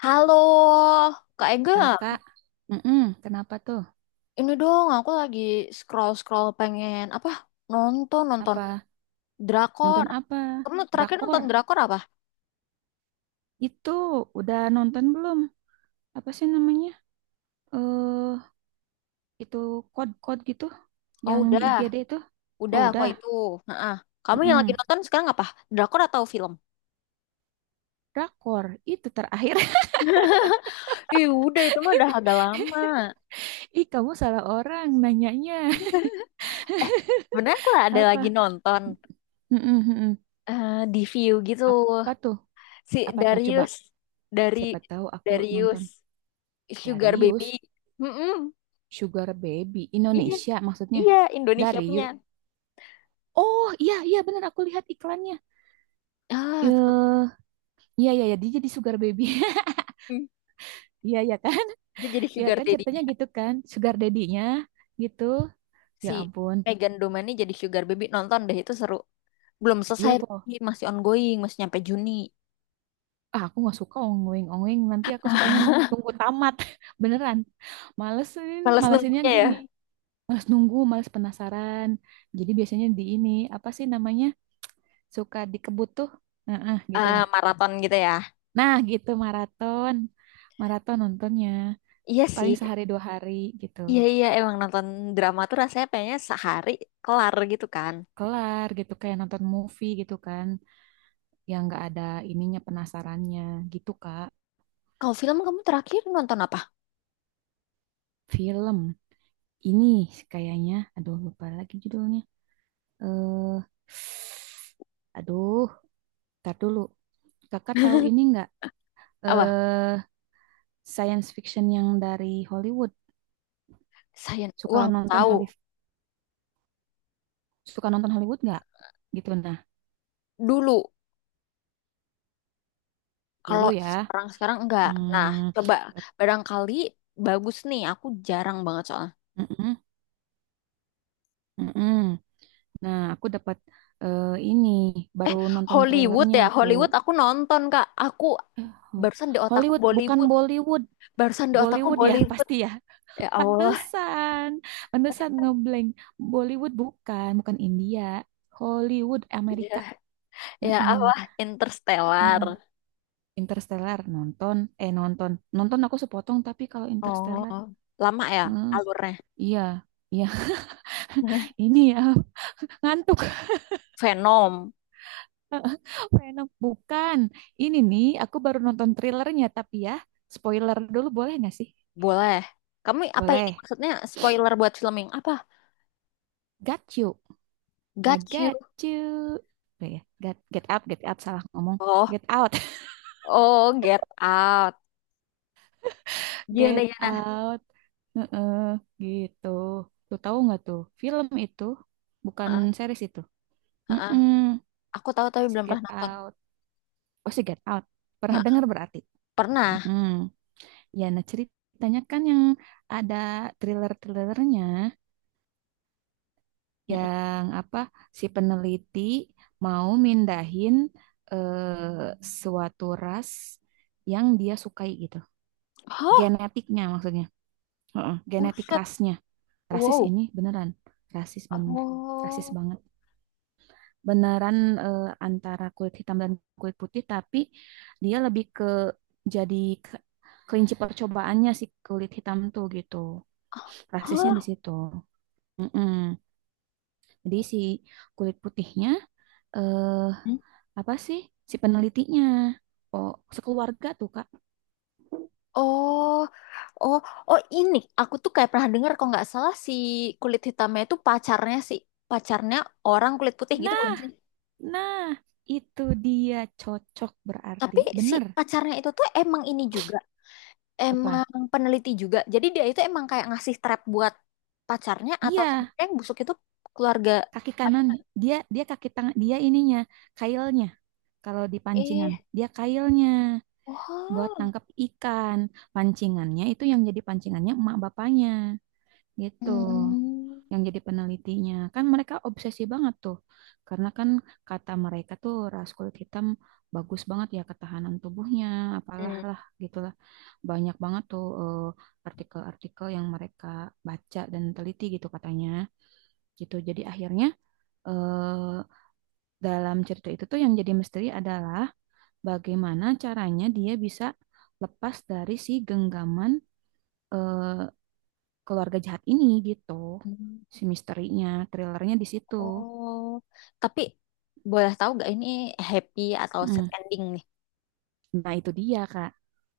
Halo, Kak Ega. Kakak, kenapa tuh? Ini dong, aku lagi scroll-scroll pengen apa? Nonton, nonton Apa drakor. nonton apa? Kamu terakhir Drakor? nonton drakor apa? Itu udah nonton belum? Apa sih namanya? Eh, itu kode-kode gitu Oh, yang di udah. IGD itu? Udah, Oh, aku udah. itu. Heeh. Kamu yang lagi mm nonton sekarang apa? Drakor atau film? Drakor itu terakhir. Ih, udah itu mah udah agak lama. Ih, kamu salah orang nanyanya. Eh, Sebenarnya aku ada lagi Apa? nonton Mm-mm, mm-mm. Di view gitu. Apa tuh? Si Apa tuh? Coba. Darius dari Siapa tahu aku Darius nonton. Sugar Baby. Darius Mm-mm. Sugar Baby Iya, Indonesia maksudnya. iya Indonesia punya. Darius. Oh, iya iya benar aku lihat iklannya. Ah, Eh, Iya, iya, ya, dia jadi sugar baby. hmm. Iya, iya kan? Dia jadi Iya sugar kan daddy, ceritanya gitu kan? Sugar daddy-nya gitu. Ya si ampun. Megan Domani jadi sugar baby, nonton deh itu seru. Belum Iya, selesai, po. masih ongoing, masih nyampe Juni. Ah, aku nggak suka ongweng-ongweng. Nanti aku sukanya tunggu tamat. Beneran. Malesin, Males malesinnya nunggunya ya. gini. Males nunggu, males penasaran. Jadi biasanya di ini, apa sih namanya? Suka dikebut tuh. Heeh, gitu Ah, nah. maraton gitu ya. Nah, gitu maraton. Maraton nontonnya. Iya Paling sih. sehari dua hari gitu Iya iya emang nonton drama tuh rasanya kayaknya sehari kelar gitu kan. kelar gitu kayak nonton movie gitu kan yang nggak ada ininya penasarannya gitu Kak. Kalau film kamu terakhir nonton apa? Film ini kayaknya, aduh lupa lagi judulnya. Eh, aduh, tar dulu. Kakak tahu ini nggak? Apa? Eh, science fiction yang dari Hollywood. Sayang Suka uang nonton tahu Hollywood, suka nonton Hollywood nggak? Gitu nah, dulu. dulu Kalau ya. sekarang sekarang enggak. Nah, Hmm, coba bet- barangkali bagus nih. Aku jarang banget soalnya. mm-mm, mm-mm. Nah, aku dapat ini baru nonton Hollywood trailernya ya, aku. Hollywood aku nonton Kak. Aku Eh, barusan di otakku Hollywood bukan Bollywood. Bollywood. Barusan di otakku Bollywood ya Bollywood. pasti ya. Ya Allah. Pantesan. Pantesan ngeblank. Bollywood bukan, bukan India. Hollywood Ya, Amerika. ya Heeh, Allah. Interstellar. heeh. Interstellar nonton, nonton. Nonton aku sepotong tapi kalau Oh, Interstellar, lama ya heeh, alurnya. iya. Iya, ini ya ngantuk. Venom. Heeh. Venom bukan. Ini nih aku baru nonton trailernya tapi ya spoiler dulu boleh nggak sih? Boleh. Kamu apa ini Boleh. maksudnya spoiler buat film yang apa? Got you. I Got you. got you. Boleh ya? Get, get up, get out salah ngomong. Oh, Get out. oh, Get Out. Gimana, Get gimana? Out. Heeh, gitu. Tuh tahu nggak tuh? Film itu bukan Heeh, series itu. heeh. Heeh, Aku tahu tapi si belum Get pernah nonton. Out. Oh, si Get Out. Pernah Heeh. dengar berarti? Pernah. Heeh. Ya, nah ceritanya kan yang ada thriller-thrillernya Mm-mm. yang apa si peneliti mau mindahin eh, suatu ras yang dia sukai gitu. Hah? Genetiknya maksudnya. Heeh, genetik Buset. rasnya. Rasis Wow. ini beneran rasis bener rasis Oh. banget beneran antara kulit hitam dan kulit putih tapi dia lebih ke jadi ke- kelinci percobaannya si kulit hitam tuh gitu rasisnya di Hah? situ. Mm-mm. Jadi si kulit putihnya eh Hmm? apa sih si penelitinya oh sekeluarga tuh Kak. Oh, oh, oh ini aku tuh kayak pernah dengar kalau nggak salah si kulit hitamnya itu pacarnya si pacarnya orang kulit putih gitu bukan Nah, sih? nah itu dia cocok berarti Tapi si bener pacarnya itu tuh emang ini juga, emang apa peneliti juga. Jadi dia itu emang kayak ngasih trap buat pacarnya atau iya sebenarnya yang busuk itu keluarga kaki kanan pacarnya. dia dia kaki tangan dia ininya kailnya kalau di Eh, pancingan dia kailnya buat wow. nangkap ikan pancingannya itu yang jadi pancingannya emak bapaknya gitu Hmm. yang jadi penelitinya kan mereka obsesi banget tuh karena kan kata mereka tuh ras kulit hitam bagus banget ya ketahanan tubuhnya apalah Hmm. lah gitulah banyak banget tuh artikel-artikel yang mereka baca dan teliti gitu katanya gitu jadi akhirnya eh dalam cerita itu tuh yang jadi misteri adalah bagaimana caranya dia bisa lepas dari si genggaman, eh, keluarga jahat ini gitu. Hmm. Si misterinya, thrillernya di situ. Oh, tapi boleh tahu gak ini happy atau sad Mm. ending nih? Nah itu dia Kak.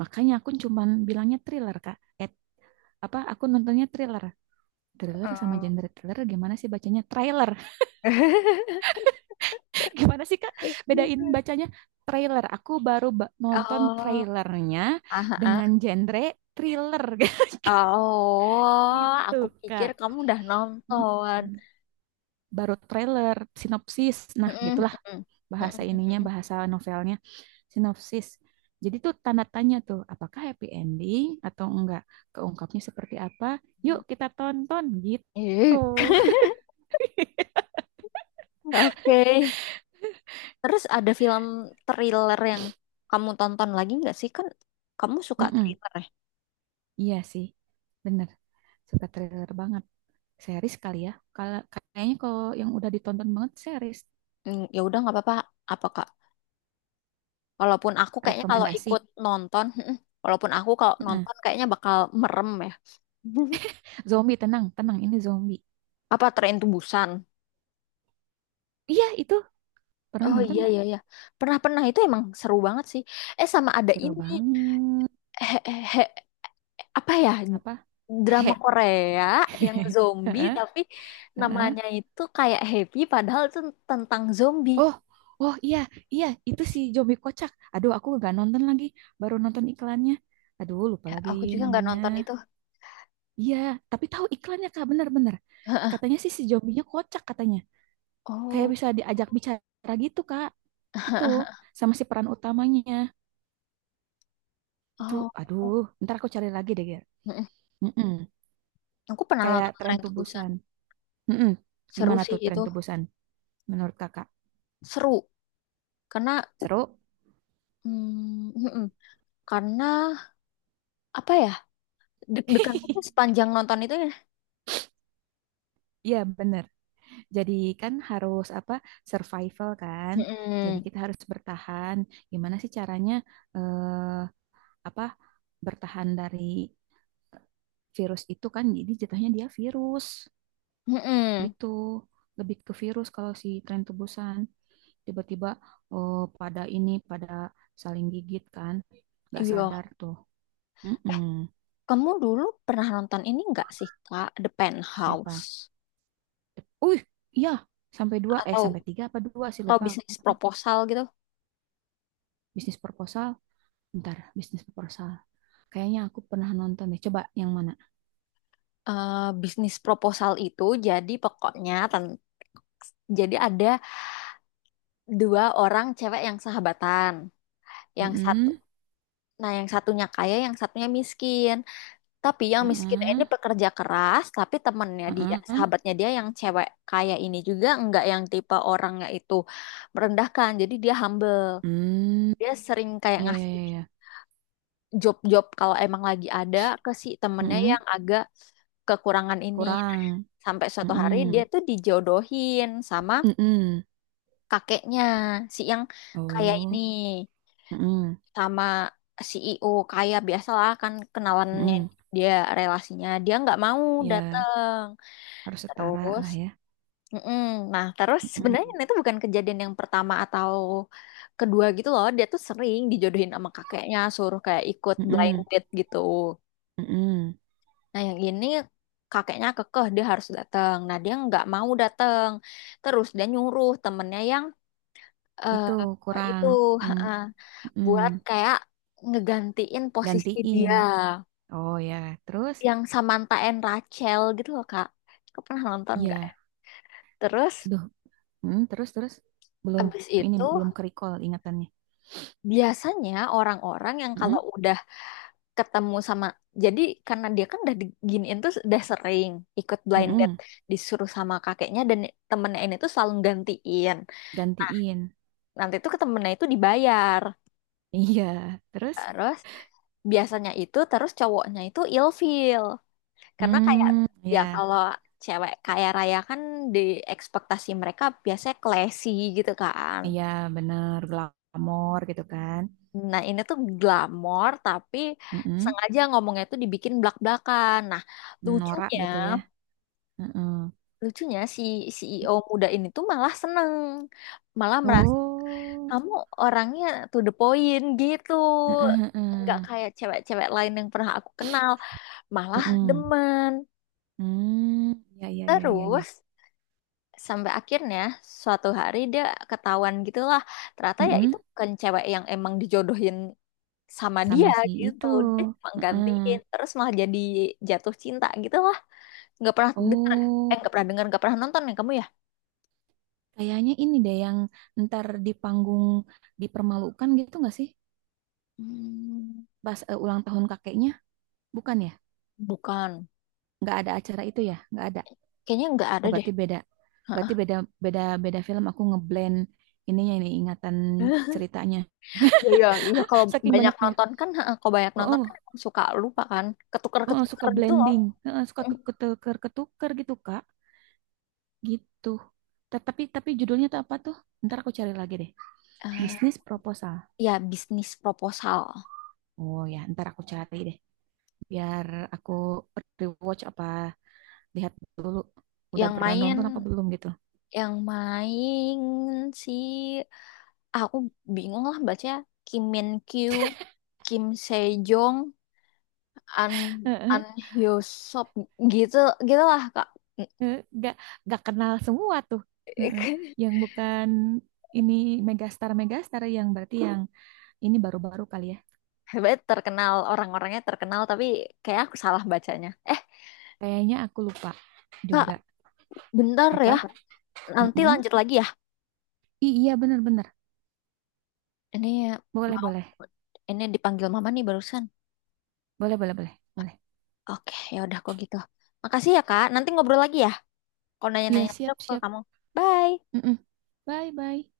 Makanya aku cuman bilangnya thriller Kak. Eh, apa aku nontonnya thriller. Thriller sama Oh. genre thriller gimana sih bacanya? Trailer. Gimana sih Kak? Bedain bacanya trailer. Aku baru nonton Oh, trailernya ah, ah. dengan genre thriller. Oh, Gitu, aku pikir Kak. kamu udah nonton. Mm-mm. Baru trailer, sinopsis. Nah, Mm-mm, gitulah mm-mm, bahasa mm-mm, ininya, mm-mm. bahasa novelnya, sinopsis. Jadi tuh tanda tanya tuh, apakah happy ending atau enggak? Keungkapnya seperti apa? Yuk kita tonton gitu. Ih, oke. Terus ada film thriller yang kamu tonton lagi nggak sih? Kan kamu suka Mm-mm. thriller ya? Iya sih, bener. Suka trailer banget. Series kali ya. Kalau kayaknya kalau yang udah ditonton banget series, Hmm, ya udah nggak apa-apa. Apa Kak? Walaupun aku kayaknya kalau rekomendasi. ikut nonton, mm-mm, walaupun aku kalau Heeh. nonton kayaknya bakal merem ya. Zombie tenang, tenang ini zombie. Apa Tren Busan? Iya itu pernah Oh nonton iya nggak? iya iya. Pernah-pernah itu emang seru banget sih. Eh sama ada Seru ini. banget. he- he- apa ya, Apa? drama He. Korea yang zombie Heeh, tapi heeh. namanya itu kayak Happy padahal itu tentang zombie. Oh, oh iya, iya, itu si zombie kocak. Aduh, aku nggak nonton lagi, baru nonton iklannya. Aduh, lupa Ya, lagi aku juga nggak namanya. nonton itu. Iya, tapi tahu iklannya Kak, bener-bener. Katanya sih si zombinya kocak katanya. Kayak Oh, bisa diajak bicara gitu, Kak. Gitu, sama si peran utamanya. Itu, oh. aduh, ntar aku cari lagi deh, Ger. Mm-mm. Mm-mm. Aku pernah Kayak nonton tren Tren to Busan. tubusan. Mm-mm. Seru Gimana sih tuh tren itu. tubusan menurut Kakak? Seru. Karena Seru? Mm-mm. Karena apa ya? Deg-degan aja sepanjang nonton itu ya. Iya, bener. Jadi kan harus apa survival kan. Jadi Mm-mm. kita harus bertahan. Gimana sih caranya eh, apa bertahan dari virus itu kan? Jadi jatuhnya dia virus Mm-mm. gitu. Lebih ke virus kalau si tren tebusan tiba-tiba oh, pada ini pada saling gigit kan. Nggak sadar Iya. tuh. Eh, Mm-mm. kamu dulu pernah nonton ini nggak sih, Kak? The Penthouse. Siapa? Uh, iya sampai dua Atau sampai tiga apa dua sih atau lupa bisnis aku. proposal gitu. Bisnis proposal. Bentar, bisnis proposal. Kayaknya aku pernah nonton deh. Coba yang mana? Eh, bisnis proposal itu jadi pokoknya jadi ada dua orang cewek yang sahabatan. Yang satu, Mm-mm. nah yang satunya kaya, yang satunya miskin. Tapi yang miskin Heeh, ini pekerja keras, tapi temennya dia, heeh. sahabatnya dia yang cewek kaya ini juga enggak yang tipe orangnya itu merendahkan. Jadi dia humble. Hmm, Dia sering kayak iya iya ngasih iya. Iya. job-job kalau emang lagi ada ke si temennya yang Heeh. agak kekurangan ini. Kurang. Sampai suatu hari Heeh. dia tuh dijodohin sama Heeh. kakeknya, si yang kaya ini, Oh, heeh. sama CEO kaya biasalah kan kenalannya Heeh. dia relasinya. Dia nggak mau Ya, datang. harus setara Terus, lah ya. mm-mm. Nah terus sebenarnya Heeh. itu bukan kejadian yang pertama atau kedua gitu loh. Dia tuh sering dijodohin sama kakeknya, suruh kayak ikut blind Heeh. date gitu. Heeh. Nah, yang ini kakeknya kekeh dia harus datang. Nah, dia nggak mau datang. Terus dia nyuruh temennya yang eh, Itu itu kurang yang eh, heeh. buat kayak ngegantiin posisi Gantiin. dia Oh ya, terus yang Samantha and Rachel gitu loh, Kak. Kau pernah nonton nggak? Ya? iya. Terus Aduh, hmm, terus terus belum habis ini itu belum ke recall ingatannya. biasanya orang-orang yang Heeh. kalau udah ketemu sama jadi karena dia kan udah diginiin tuh udah sering ikut blind date Heeh. disuruh sama kakeknya dan temennya ini tuh selalu gantiin. Gantiin. Nanti itu ke temennya itu dibayar Iya, terus terus biasanya itu terus cowoknya itu ilfeel karena kayak hmm, ya ya, kalau cewek kaya raya kan di ekspektasi mereka biasanya classy gitu kan, iya bener glamor gitu kan. nah ini tuh glamor tapi Mm-mm. sengaja ngomongnya tuh dibikin blak-blakan. Nah Norak lucunya gitu ya. Mm-mm. lucunya si CEO muda ini tuh malah seneng, malah merasa Oh, kamu orangnya to the point gitu, heeh nggak heeh. kayak cewek-cewek lain yang pernah aku kenal, malah Mm-mm. demen. Hmm, ya, ya, ya, ya, iya. Terus sampai akhirnya suatu hari dia ketahuan gitulah. Ternyata ya itu Mm-mm. bukan cewek yang emang dijodohin sama Sama dia si gitu. itu. Dia cuma gantiin Heeh. terus malah jadi jatuh cinta gitu lah. Nggak pernah dengar, eh Oh, nggak pernah dengar nggak pernah nonton ya kamu ya? kayaknya ini deh yang ntar di panggung dipermalukan gitu nggak sih? Hmm, Pas ulang tahun kakeknya, bukan ya? bukan. Nggak ada acara itu ya? Nggak ada. Kayaknya nggak ada Oh, deh. berarti beda. Heeh. Berarti beda beda beda film aku ngeblend ininya ini ingatan ceritanya. Iya, iya, iya. Kalau Saking banyak banyaknya. nonton kan, heeh, kalau banyak Oh, nonton kan oh, emang suka lupa kan, oh, oh, suka ketuker-ketuker gitu loh. blending. Heeh, suka Mm. ketuker-ketuker gitu, Kak. Gitu. Tapi judulnya tuh apa tuh? Ntar aku cari lagi deh. Eh, Bisnis proposal. ya bisnis proposal. Oh ya, ntar aku cari deh. Biar aku rewatch apa lihat dulu udah Yang pernah nonton apa main belum gitu. yang main si aku bingung lah baca Kim Min Kyu, Kim Sejong, An An Hyosop gitu gitulah Kak. Eh, nggak nggak kenal semua tuh. Heeh. Yang bukan ini megastar megastar yang berarti yang ini baru-baru kali ya Hebat terkenal orang-orangnya terkenal tapi kayak aku salah bacanya. Eh, kayaknya aku lupa Kak, juga bentar apa. ya. Nanti Mm-mm. lanjut lagi ya. Iya benar-benar Ini boleh mau boleh ini dipanggil mama nih barusan. boleh boleh boleh boleh Oke, ya udah kok gitu. Makasih ya, Kak. Nanti ngobrol lagi ya. Kalau iya nanya-nanya lagi siap aku ke siap. kamu. Bye. Mm-mm. Bye bye.